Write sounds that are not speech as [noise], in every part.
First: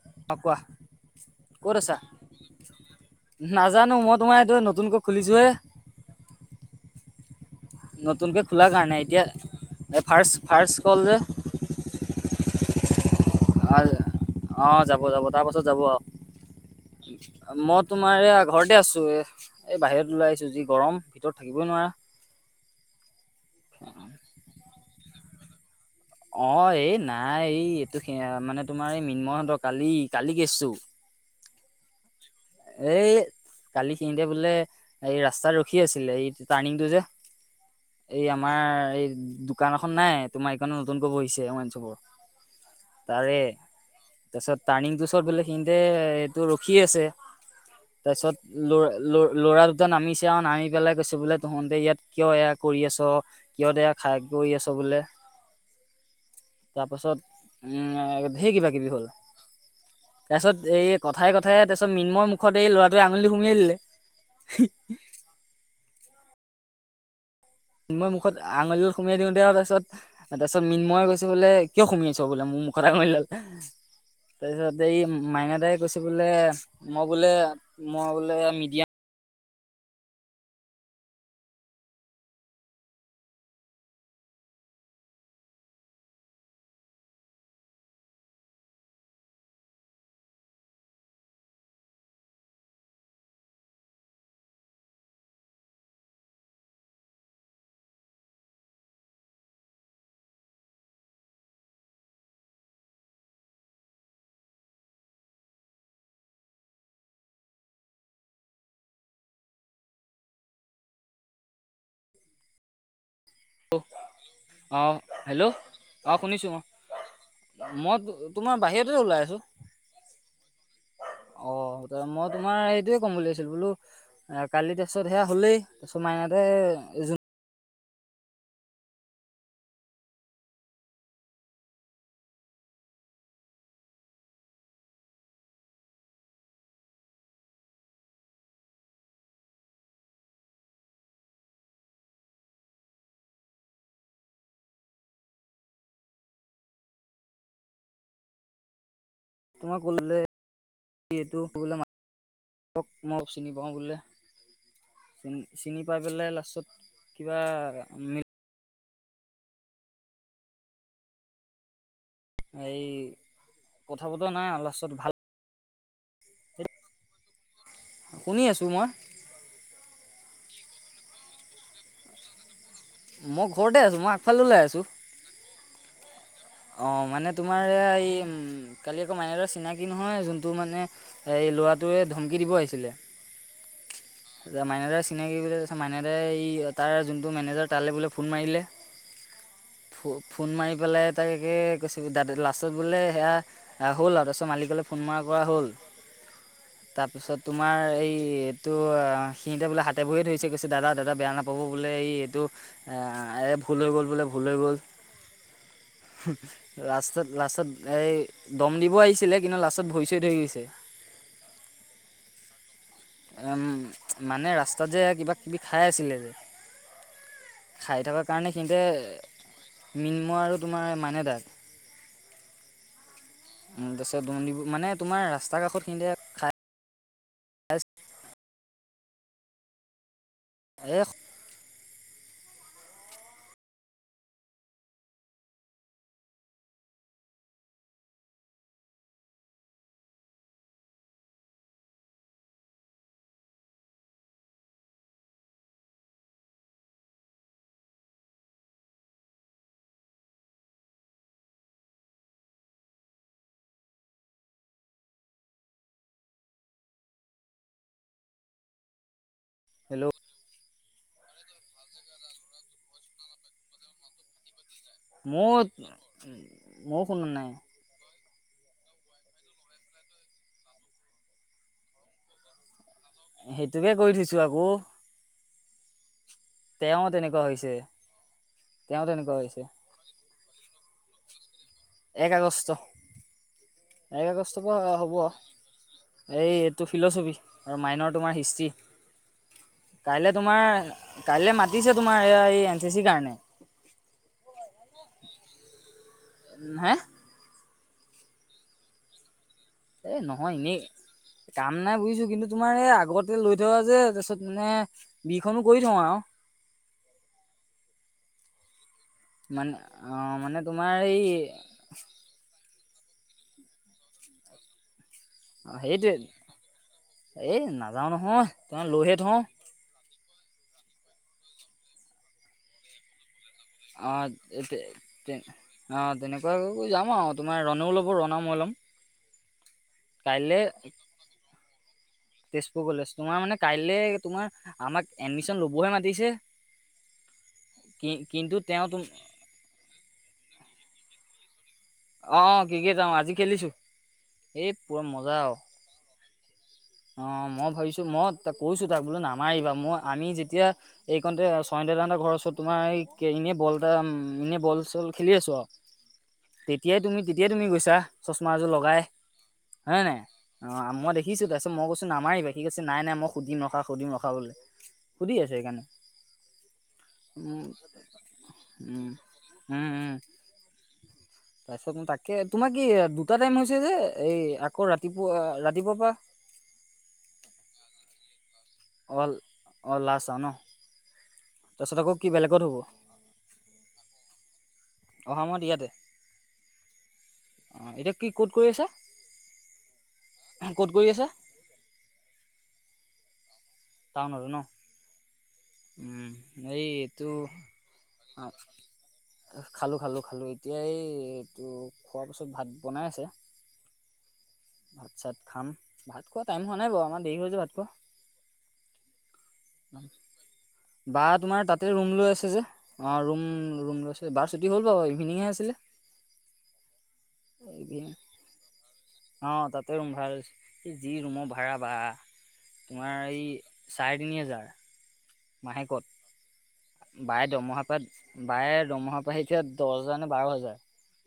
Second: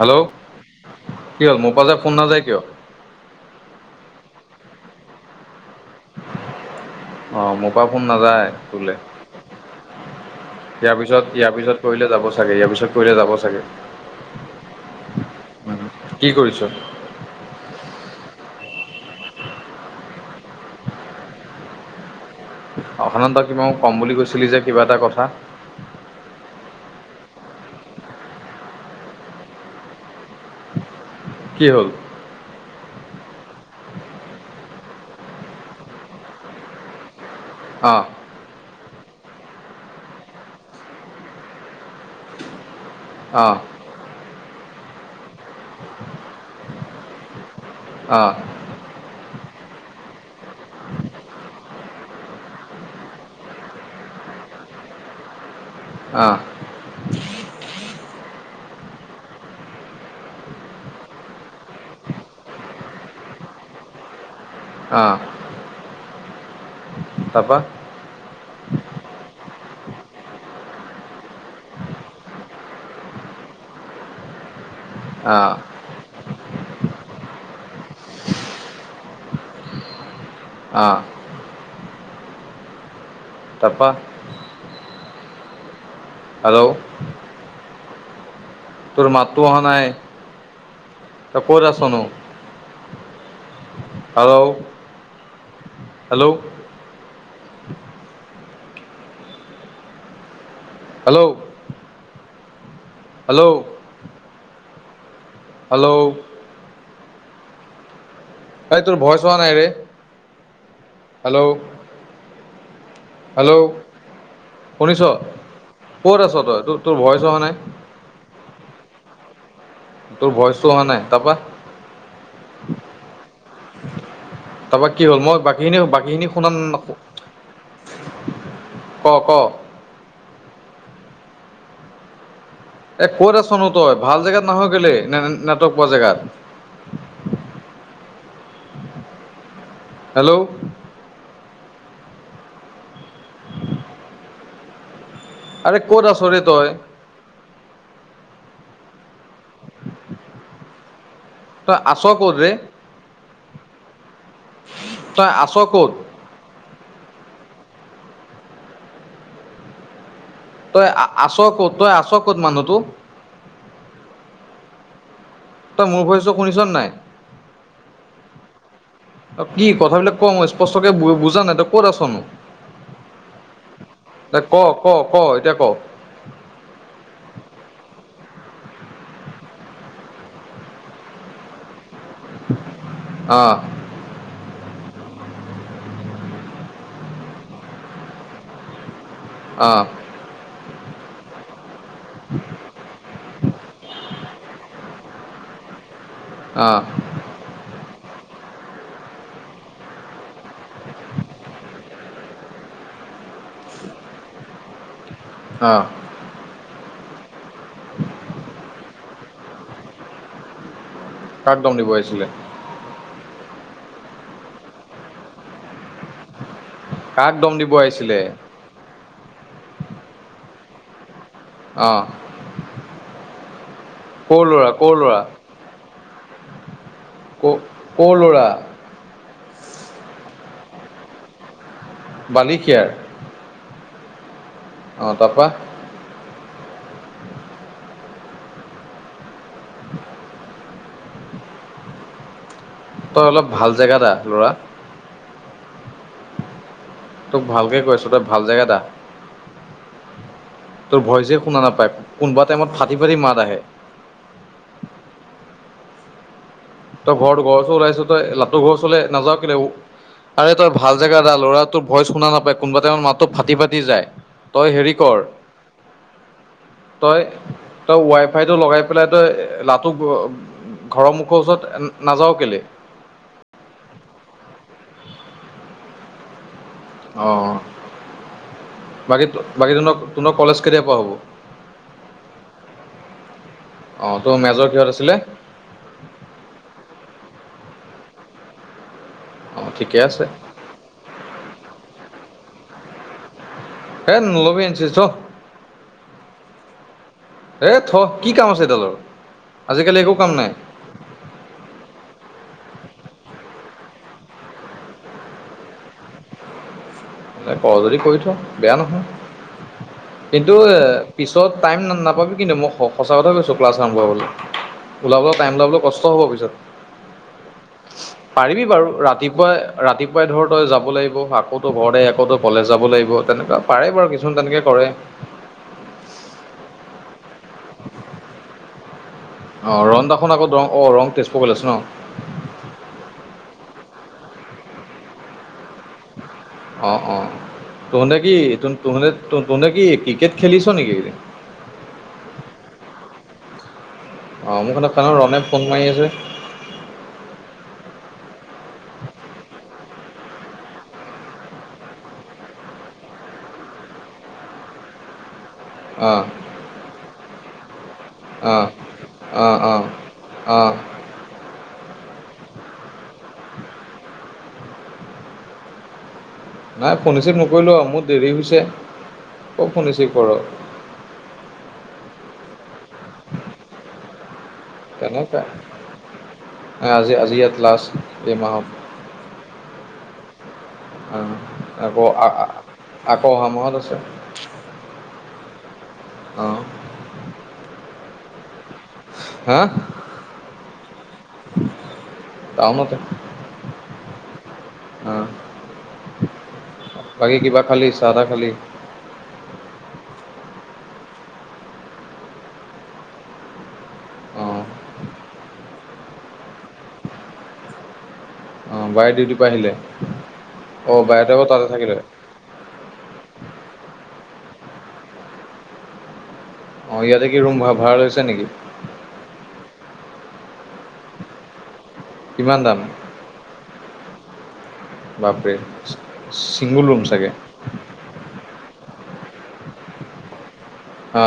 Hello অ' কোৱা কি হ'ল মোৰ ক'ত পৰা যে আছা, ফোন নাযায় কিয় নাজানো মই তোমাৰ নতুনকৈ খুলিছোহে। অ' মোৰ পৰা ফোন নতুনকে নাযায় খোলাৰ তোলে। কাৰণে এতিয়া এই ফাৰ্ষ্ট ফাৰ্ষ্ট ইয়াৰ কল পিছত ইয়াৰ পিছত কৰিলে যাব চাগে ইয়াৰ পিছত। কৰিলে যাব চাগে অ' যাব, যাব তাৰ উম, পাছত কি [inaudible] কৰিছ ঘৰতে আছো এ, এ বাহিৰত ওলাই আহিছো। যি গৰম ভিতৰত থাকিবই নোৱাৰা। অ' সিদিনা তই ক'ম বুলি কৈছিলি যে কিবা এটা কথা। অ' এই নাই এই এইটো সে মানে তোমাৰ এই মীন্ময়হতঁৰ কালি কালিৰ কেচতো। কি হ'ল? এই কালিখিনতে বোলে এই ৰাস্তাত ৰখি আছিলে এই টাৰ্ণিংটো যে অঁ এই আমাৰ এই। দোকান এখন নাই তোমাৰ এইকাৰণে নতুনকৈ বহিছে ওৱাইন শ্বপৰ তাৰে অঁ তাৰপিছত টাৰ্ণিংটো চত বলে, সিহঁতে ৰখি আছে। তাৰপিছত অঁ ল ল ল'ৰা দুটা নামিছে আৰু নামি পেলাই কৈছে বোলে, তোহঁতে ইয়াত কিয় এয়া কৰি আছ, কিয় দেয়া খাই কৰি আছ বোলে অঁ তাৰপাছত ধেই কিবা কিবি হ'ল তাৰ পিছত এই কথাই-কথাই তাৰ পিছত মিন্ময় মোক মুখতে এই ল'ৰাটোৱে আঙুলি সুমুৱাই আহ দিলেহি। অহ। তোমাৰ মুখত আঙুলিডাল সুমিয়াই দিওতে আৰু তাৰপছত মিন্ময়ই কৈছে বোলে কিয় সুমাইছ বোলে মোৰ মুখত আঙুলিডাল তাৰপিছত। এই অঁ মাইনা দাই কৈছে বোলে, মই বোলে, মই বোলে মিডিয়াম অহ। তাৰ পা। হেল্ল'। তোৰ মাততো অহা নাই, তই ক'ত আছনো? Hello, hello hello hello hello এই তোৰ ভয়চ হোৱা নাইৰে। হেল্ল' হেল্ল' অ শুনিছ হেল্ল' অ ক'ত আছ শুনিছো তই অ'। তোৰ তোৰ ভইচ অহা নাই মই তো, তোমাৰ বাহিৰত তে ওলাই আছো। তোৰ ভইচটো অহা নাই তাৰপা অ মই তোমাৰ সেইটোয়ে ক'ম বুলি ভাবিছিলোঁ, বোলো কালি তাৰপা কি তাৰপিছত হ'ল সেয়া মই হ'লেই বাকীখিনি তাৰপিছত বাকীখিনি মাইনা শুনা দাই ক'ক'! এ ক'ত আছনো তই? ভাল জেগাত নাহ কেলে নে, নে নেটৱৰ্ক পোৱা জেগাত? হেল্ল'! আৰে ক'ত আছ ৰে তই? তোমাক কল্লে এটো, কি বোলে তই মা, আছ ক'ত ৰে হক মই চিনি পাওঁ বোলে। তই চিন, আছ চিনি ক'ত পাই পেলাই লাষ্টত কিবা মি- তই আ, আ, আ'ছ কত তই আ'ছ ক- এই, কথা বতৰা নাই আও লাষ্টত ভাল তই মোৰ ভয়চো শুনিছ নে নাই শুনি আছো মই আৰু কি কথাবিলাক ক মই স্পষ্টকে বু, বুজা নাই তই ক'ত আছনো? মই ঘৰতে আছো মই এ আগফালে ক, ওলাই আছো ক, ক এতিয়া ক! অ' মানে তোমাৰ এই উম কালি আকৌ মাইনাদাৰ চিনাকি নহয় যোনটো মানে এই এই ল'ৰাটোৱে ধমকি দিব আহিছিলে। অঁ য়া মাইনাদাৰ চিনাকি বোলি কৈছে মাইনাদাই এই তাৰ যোনটো মেনেজাৰ তালৈ বোলে ফোন মাৰিলে অ ফো, ফোন মাৰি পেলাই তাকে কৈছে- দাদা লাষ্টত বোলে সেয়া হ'ল আৰু তাৰপিছত মালিকলৈ ফোন মাৰা কৰা হ'ল। অ তাৰপিছত তোমাৰ এই ই এইটো অ সিহিতে বোলে হাতে ভৰিয়ে ধৰিছে কৈছে, দাদা দাদা বেয়া নাপাব বোলে ই এইটো এ এই ভুল হৈ গ'ল বোলে, ভুল হৈ গ'ল অ হুম, লাষ্টত, লাষ্টত এই দম দিব আহিছিলে কিন্তু লাষ্টত ভৰি চৰি ধৰি গৈছে। কাকদম দিব আহিছিলে? ম, মানে ৰাস্তাত যে কিবা কিবি খাই আছিলে যে কাক দম দিব খাই আহিছিলে? থকাৰ কাৰণে সিহঁতে মিন্ময় আৰু তোমাৰ মাইনা দাক। অঁহ তাৰপিছত দম দিব, মানে ল'ৰা তোমাৰ ৰাস্তা কাষত খিনিতে খাই- ক কৰ ল'ৰা? এ বালিখিয়াৰ? অহ, তাৰ পৰা? তই অলপ ভাল জেগাত আহ ল'ৰা। তোক ভালকে কৈ আছো তই ভাল জেগাত আহ। তোৰ ভইচে শুনা নাপায় কোনোবা টাইমত ফাটি-ফাটি মাত আহে। তই ঘৰতো, ঘৰৰ ওলাইছো তই লাট্টো ঘৰ ওচৰলে নাযাও- লে, হেল্ল' আৰে তই ভাল জেগাত আহ ল'ৰা তোৰ ভইচ শুনা নাপায়, কোনোবা টাইমত মাতটো ফাটি-ফাটি যায়। তই হেৰি কৰ মোৰ, মোও শুনা নাই। সেইটো লগাই পেলাই তই ঘৰৰ মুখৰ ওচৰত নাযাও কেলে? সেইটোকে কৰি থৈছো আকৌ। তেওঁ তেনেকুৱা অঁ হৈছে তেওঁ বাকী তেনেকুৱা হৈছে। বাকী তোন কলেজ কেতিয়াৰ পৰা হ'ব? এক আগষ্ট। অঁ এক তোৰ আগষ্টৰ মেজৰ পৰা কিহত হ'ব আছিলে এই এইটো ফিল'চফি আৰু মাইনৰ তোমাৰ হিষ্টি অঁ ঠিকে আছে কাই তোমাৰ কাইলে মাতিছে তোমাৰ এযই এন চি চি কাৰণে। এ নলবি এন চি চি থ। হে হে থ কি কাম আছে এইডালৰ? আজিকালি এ একো কাম নাই নহয় এনেই কাম নাই বুজিছোঁ কিন্তু তোমাৰ এই আগতে লৈ থোৱা যে তাৰপিছত মানে বিখনো কৰি থওঁ আৰু। এ ক যদি কৰি থো বেয়া মানে নহয়। অ কিন্তু মানে তোমাৰ এই পিছত টাইম নাপাবি কিন্তু মোক সখ সঁচা কথা কৈছোঁ ক্লাছ আৰম্ভ হলৈ ওলাবলৈ টাইম অ ওাবলৈ কষ্ট সেইটোৱে হ'ব পিছত। এই নাযাও নহয় পাৰিবি ত বাৰু লৈহে থওঁ। ৰাতিপুৱাই ৰাতিপুৱাই ধৰ তই যাব লাগিব আকৌতো ঘৰতে আকৌতো কলেজ যাব লাগিব তেনেকুৱা। পাৰে বাৰু অ কিছুমান এ তেনেকৈ কৰে তে অ তেনেকুৱো যাম আৰু। তোমাৰ ৰণও ল'ব ৰণাও মই ল'ম। অ ৰং দেখোন আকৌ কাইলৈ ৰং অ ৰং তেজপুৰ কৰি আছে তেজপুৰ কলেজ ন। তোমাৰ মানে কাইলৈ তোমাৰ আমাক এডমিশন ল'বহে মাতিছে। অ অ তহতে কি কিন্তু ত তেওঁ তুম তে কি ক্ৰিকেট খেলিছ- নেকি? অ ক্ৰিকেটও আজি খেলিছোঁ। অ মোৰখন ৰণে ফোন মাৰি আছে। অ মই ভাবিছো মই ত কৈছো তাক বোলো নামাৰিবা মই আমি যেতিয়া এইকণতে ছয় দ দান এটা ঘৰৰ ওচৰত তোমাৰ এই এনেই বলটা এনেই বল খেলি আছো আৰু অঁ তেতিয়াই তুমি তেতিয়াই তুমি গৈছা চচমা অঁ এযোৰ লগাই অঁ অঁ হয় নাই অঁ অ মই দেখিছোঁ তা কচোন নামাৰিবা কি কৈছে নাই নাই মই সুধিম ৰখা সুধিম ৰখা বোলে সুধি আছে সেইকাৰণে। নাই ফোন ৰিচিভ উম, নকৰিলোঁ মোৰ দেৰি হৈছে উম। কওক উম, ফোন ৰিচিভ উম, কৰ। তাৰপিছত মই তাক তোমাৰ কি দুটা টাইম হৈছে যে এই আকৌ তেনেকৈ ৰাতিপুৱা ৰাতিপুৱাৰ পৰা আজি ইয়াত লাষ্ট এ মাহত। অল লাছ অ ন। তাৰপিছত আকৌ কি বেলেগত হ'ব আকৌ অহা মাহত আছে। অহা মাহত ইয়াতে। আহ। অ এতিয়া কি কত- ক'ত কৰি গৈ আছা ক'ত কৰি আছা? টাউনতে টাউন আৰু ন। অঁ উম এই এইটো বাকী কিবা খালি চাহ তাহ খালি খালো খালো খালো। এতিয়া এই এইটো খোৱাৰ পিছত ভাত বনাই আছে। অঁ ভাত চাত খাম ভাত খোৱা টাইম হোৱা নাই বাৰু আমাৰ দেৰি হৈ যায় ভাত খোৱা। অ বাই ডিউটী বা আকৌ তোমাৰ তাতে থাকিলে ৰুম লৈ আছে যে অ ৰুম ৰুম লৈছে বা- চুটি হ'ল বাৰু ইভিনিং হে আছিলে। অ ইয়াতে কি ৰুম ভা ভাড়া ইভিনিং লৈছে নেকি। ভাল এই যি ৰুমৰ ভাড়া বা কিমান দাম তোমাৰ এই চাৰে তিনি হেজাৰ। বাপৰে মাহেকত ছিংগলৰুম বায়ে দৰমহাৰ পৰা বায়ে দৰমহাৰ পৰা আহে এতিয়া দহ হোজাৰ নে বাৰ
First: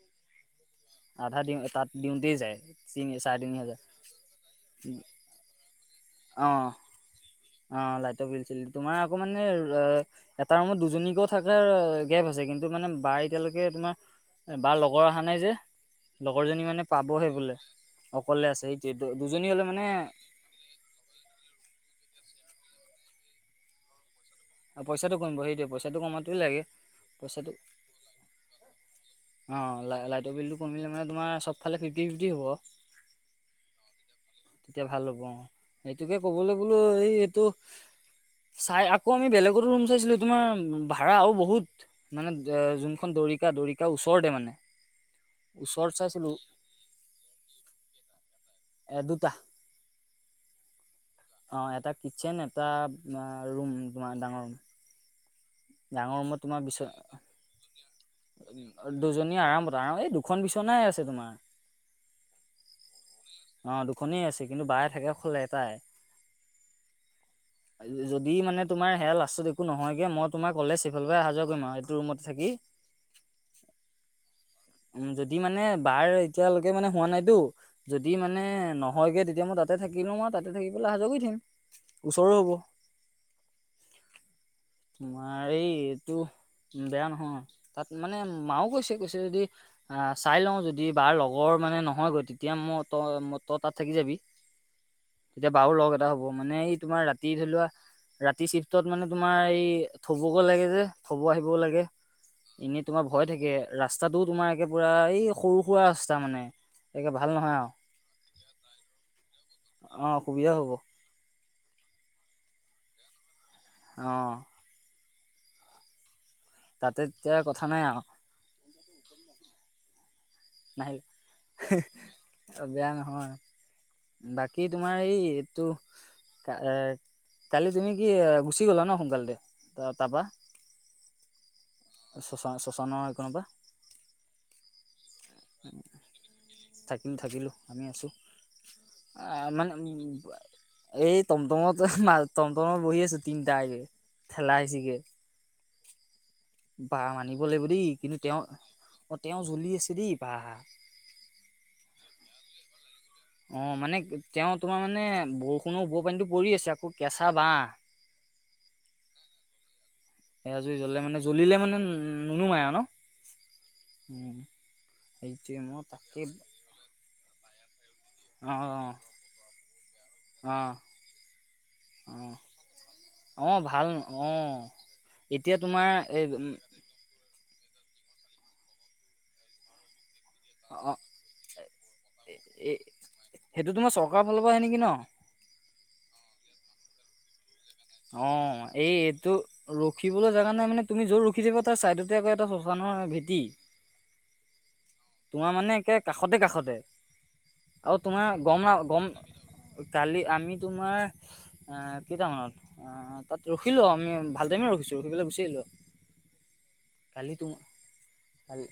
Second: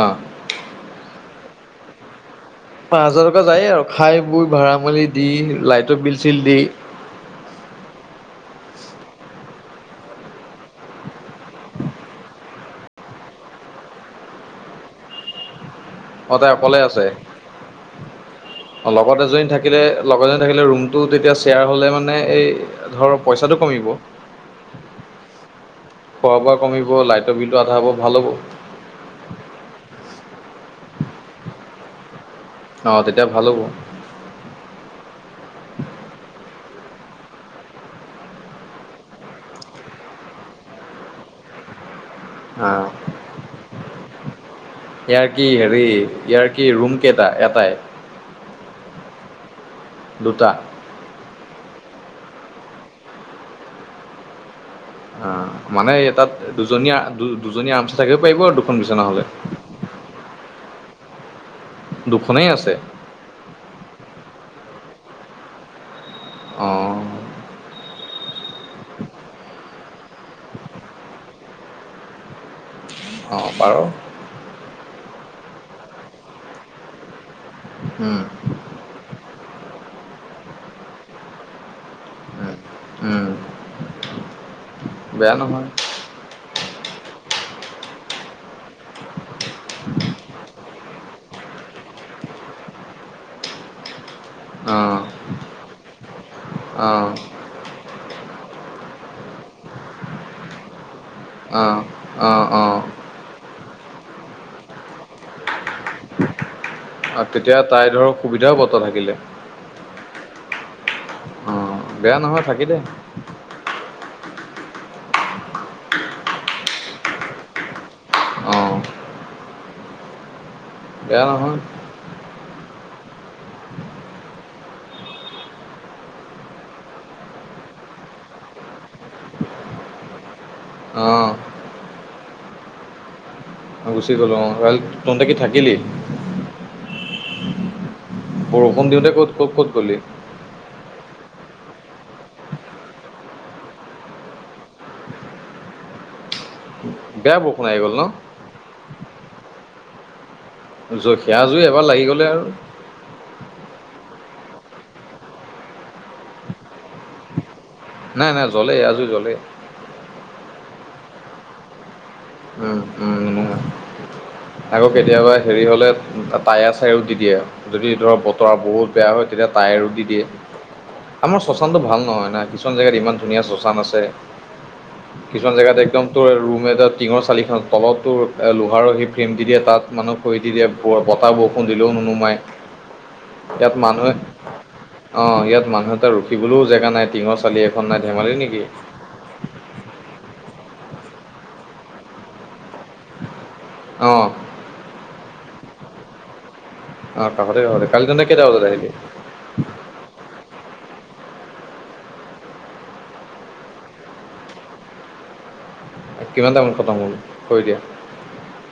অঁ আধা দিওঁ তাত দিওঁতে যায় পাঁচ তিনি হাজাৰ চাৰে টকা তিনি যায়েই হাজাৰ আৰু খাই বৈ ভাড়া মেলি দি লাইটৰ বিল চিল অ দি অ লাইটৰ বিলছিল তোমাৰ অকমান ম এটা ৰুমত দুজনীকো থকাৰ গেপ আছে কিন্তু মানে বাৰ এতিয়ালৈকে তোমাৰ বাৰ লগৰ অহা নাই যে অঁ তাই লগৰজনী অকলে মানে আছে পাবহে বোলে অকলে আছে সেইটোৱেটো লগত দুজনী এজনী হ'লে থাকিলে মানে লগৰজনী থাকিলে ৰুমতটো তেতিয়া শ্বেয়াৰ হ'লে মানে এই ধৰ পইচাটো কমিব আৰু পইচাটো কমিব সেইটোৱে পইচাটো কমাটোৱেই খোৱা বোৱা লাগে কমিব লাইটৰ পইচাটো বিলটো আধা হ'ব ভাল হ'ব অ ল লাইটৰ বিলটো কমিলে মানে তোমাৰ চব ফালে ফিফ্টি ফিফ্টি অঁ তেতিয়া ভাল হ'ব তেতিয়া ভাল হ'ব অ সেইটোকে ক'বলৈ এইটো চাই আকৌ আমি বেলেগতো ৰুম চাইছিলো তোমাৰ ভাড়া আৰু বহুত মানে অঁ যোনখন দৰিকা দৰিকা ওচৰতে মানে ইয়াৰ কি হেৰি ওচৰত চাইছিলো ইয়াৰ কি ৰুম কেইটা এটাই এ দুটা দুটা অ এটা কিটচেন এটা ৰুম তোমাৰ ডাঙৰৰুম অ মানে তাত দুজনীয়া দু দুজনী আৰামচে থাকিব পাৰিব আৰু দুখন বিচনা হ'লে দুজনী আৰামত আৰাম এই দুখন বিচনাই আছে তোমাৰ দুখনেই আছে অ দুখনেই আছে কিন্তু বায়ে থাকে অকল এটাই অঁ দি মানে তোমাৰ সেয়া লাষ্টত একো নহয়গে মই তোমাৰ কলেজ সিফালৰ পৰা অহা যোৱা কৰিম আৰু এইটো ৰুমত থাকি অঁ বাৰু উ যদি মানে বাৰ এতিয়ালৈকে মানে হোৱা নাইতো যদি উম মানে নহয়গে তেতিয়া মই তাতে থাকিলো আ তাতে থাকি পেলে অহা যোৱা কৰি থাকিম ওচৰ হ'ব উম উম বেয়া তোমাৰ এই নহয় এইটো বেয়া নহয় তাত মানে মাও কৈছে কৈছে যদি আহ চাই লওঁ যদি বাাৰ লগৰ মানে নহয়গৈ তেতিয়া মই তই ত তাত থাকি যাবি অঁ তেতিয়া বাাৰ লগ এটা হ'ব মানে এই তোমাৰ অঁ ৰাতি ধৰি লোৱা ৰাতি চিফ্টত মানে তোমাৰ এই থবগৈ লাগে যে থব আহিবও অঁ লাগে অঁ এনেই তোমাৰ ভয় থাকে ৰাস্তাটোও তোমাৰ একে পুৰা এই সৰু সুৰা ৰাস্তা মানে একে ভাল নহয় তেতিয়া আৰু তাই ধৰক সুবিধাও হব তই থাকিলে অ সুবিধা হ'ব অ বেয়া নহয় থাকি দে অ তাতে এতিয়া কথা নাই আৰু অঁ। নাহ বেয়া নহয় বেয়া নহয়। [inaudible] বাকী তোমাৰ এই এইটো এ কালি তুমি কি এ গুচি গ'লা ন সোনকালতে তাৰপা? অঁ। শশান শশানৰ হেকনৰ পৰা? অ গুচি গলো অ। থাকিলি? থাকিম থাকিলোঁ আমি আছোঁ। বৰষুণ দিওঁতে অ ক'ত ক'ত ক'ত মানে উ গ'লি এই টমটমত মা টমটমত বহি আছোঁ তিনিটাই ঠেলাই হেঁচি গে। বাহ বেয়া মানিব লাগিব বৰষুণ আহি দেই গ'ল ন কিন্তু তেওঁ অ', তেওঁ জ্বলি আছে দেই ব জখীয়া জুই এবাৰ লাগি গ'লে আৰু অ', মানে তেওঁ তোমাৰ মানে বৰষুণৰ ওৰ পানীটো পৰি আছে আকৌ কেঁচা বাহ। নাই, নাই জ্বলে আজি জ্বলে। এয়াজুৰি জ্বলে মানে জ্বলিলে মানে উ উম, উম, উম আকৌ কেতিয়াবা সেইটোৱে হেৰি মই হলে তাকেই তাইৰ চ দিয়ে যদি ধৰক অ বতৰ বহুত বেয়া হয় তেতিয়া টায়াৰো দি দিয়ে। অ অ আমাৰ শশ্বানটো ভাল অ নহয় না কিছুমান জেগাত ইমান ধুনীয়া অ শশ্বান ভাল আছে। অ কিছুমান এতিয়া জেগাত তোমাৰ একদম এই তোৰ উম, ৰুম এটাত ছ চালিখন তলতো লোহাৰহি ফ্ৰেম দি দিয়ে তাত মানুহ খৈ দি দিয়ে অ ব' বতাহ বৰষুণ দিলেও নুনুমাই। এই সেইটো ইয়াত তোমাৰ মানুহে চৰকাৰৰ ফালৰ পৰা আহে নেকি ন অ', ইয়াত মানুহ এটা ৰখিবলৈও জেগা নাই টিঙ অ', এই এইটো ৰখিবলৈ কাৰণে মানে তুমি যোৰ ৰখি যাব তাৰ ছাইদতে আকৌ এটা শশানৰ ভেটি। অ'। তোমাৰ মানে কে কাষতে কাষতে। অঁ কাষতে কাষতে আৰু কালি তহঁতে তোমাৰ কেইটা গম, বজাত আহিলি গম কালি আমি তোমাৰ অ', কেইটামানত অ', তাত ৰখিলো আমি ভাল টাইমে ৰখিছো ৰখি পেলাই গুচি আহিলো। কিমান টাইামত কটম হ'ল হয় দিয়া? কালি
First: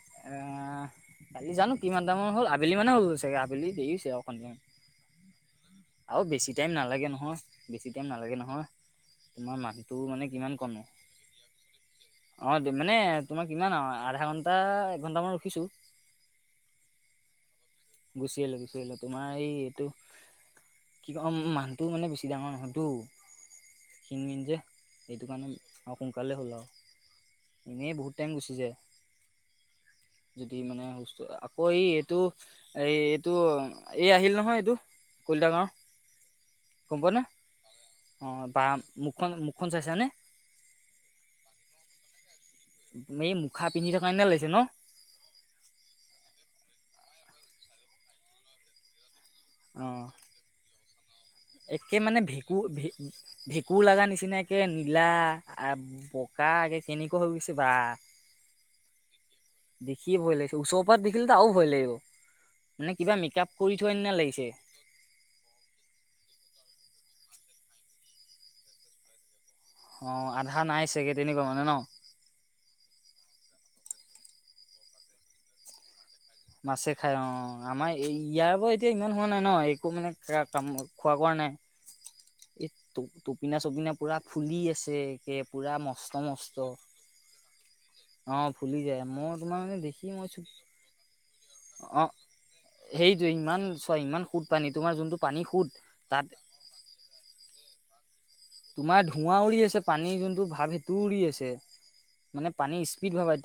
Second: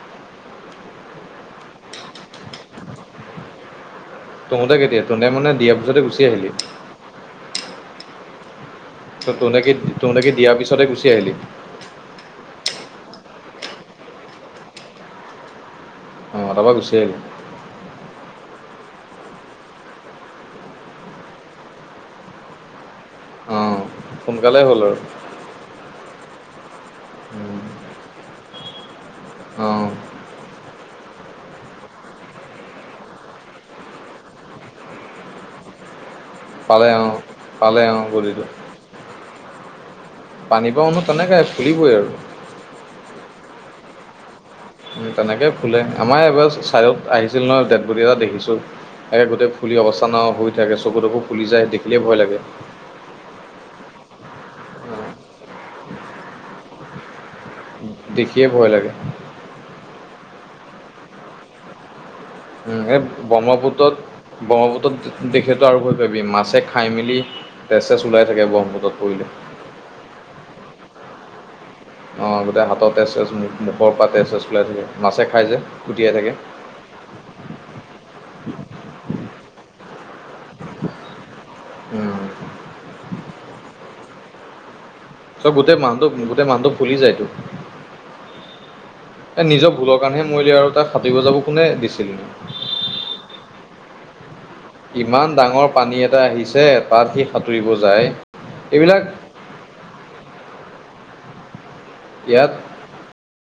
কালি জানো কিমান দামান হ'ল আবেলি মানে হল চাগে আবেলি দেৰি হৈছে অ', তহঁতে কেতিয়া তহঁতে মানে দিয়াৰ পিছতে আৰু গুচি আহিলি বেছি টাইম নালাগে নহয়, বেছি টাইম নালাগে নহয়। ত' তোক তোমাৰ মানুহটো তোনেকি দিয়াৰ পিছতে গুচি আহিলি? অ', মানে তোমাৰ কিমান আৰু আধা ঘণ্টা এঘন্টামান ৰখিছো। অ', তাৰ পৰা গুচি আহিলি? গুচি আহিলোঁ গুচি আহিলোঁ তোমাৰ এই এইটো কি কম মানুহটো মানে বেছি ডাঙৰ নহয়তো অঁ কিনমিন যে সোনকালে হ'ল আৰু সেইটো কাৰণে আৰু সোনকালে হ'ল আৰু। উম, এনেই বহুত টাইম গুচি যায়, অঁ যদি মানে আকৌ এই এইটো, এই এইটো এই আহিল নহয় এইটো। কলিতাৰ গাওঁৰ পালয়ান, পালয়ান বদি টো। বা মুখখন মুখখন চাইচানে? পানী বা মানুহ তেনেকে ফুলিবই আৰু। এই এই মুখা পিন্ধি থকাৰ কাৰণে লাগিছে ন। তেনেকে ফুলে আমাৰ এবাৰ চাইত আহিছিল নহ ডেডবডী এটা দেখিছোঁ। একে গোটেই ফুলি অ অৱস্থান হৈ থাকে চকুত খুব একে মানে ভেঁকুৰ ভেঁকুৰ লগা নিচিনা নিচিনাকে নীলা আৰু বকা আগে কেনেকুৱা হৈ গৈছে। বা দেখিয়ে ভয় লাগে। সি ভয় লাগিছে ওচৰৰ দেখিলেটো আৰু ভয় লাগিব। মানে এই কিবা মেকআপ কৰি থোৱা ব্ৰহ্মপুত্ৰত, নিচিনা লাগিছে ব্ৰহ্মপুত্ৰত দেখেটো আৰু গৈ পাবি মাছে খাই মেলি তেজ সেছ ওলাই থাকে ব্ৰহ্মপুত্ৰত পৰিলে। অ', আধা নাই চাগে তেনেকুৱা মানে ন'। অ', গোটেই হাতৰ তেজ মুখৰ পৰা তেজ সেজ ওলাই থাকে মাছে খাই যে। কুটিয়াই থাকে মাছে খাই অ', আমাৰ ইয়াৰ পৰা এতিয়া ইমান নহোৱা নাই নহয় একো মানে কাম খোৱা কৰা নাই। উম। এই টোপিনা চপিনা পুৰা খুলি আছে। একে তই পুৰা গোটেই মানুহ, মস্ত গোটেই মস্ত মানুহ ফুলি যায়টো। অ', ফুলি যায় মই তোমাৰ মানে দেখি কাৰণেহে মই মৰিলে আৰু তাক সাঁতুৰিব যাব কোনে অ', দিছিলনো সেইটো ইমান ছয় ইমান সুদ পানী তোমাৰ যোনটো ইমান পানী সুদ ডাঙৰ পানী এটা তাত আহিছে তাত সি সাঁতুৰিব যায়। এইবিলাক তোমাৰ ধোঁৱা উৰি আছে পানীৰ সূতটো ভাৱ সেইটোও উৰি আছে। মানে ইয়াত পানীৰ স্পীড ভাবা এয়া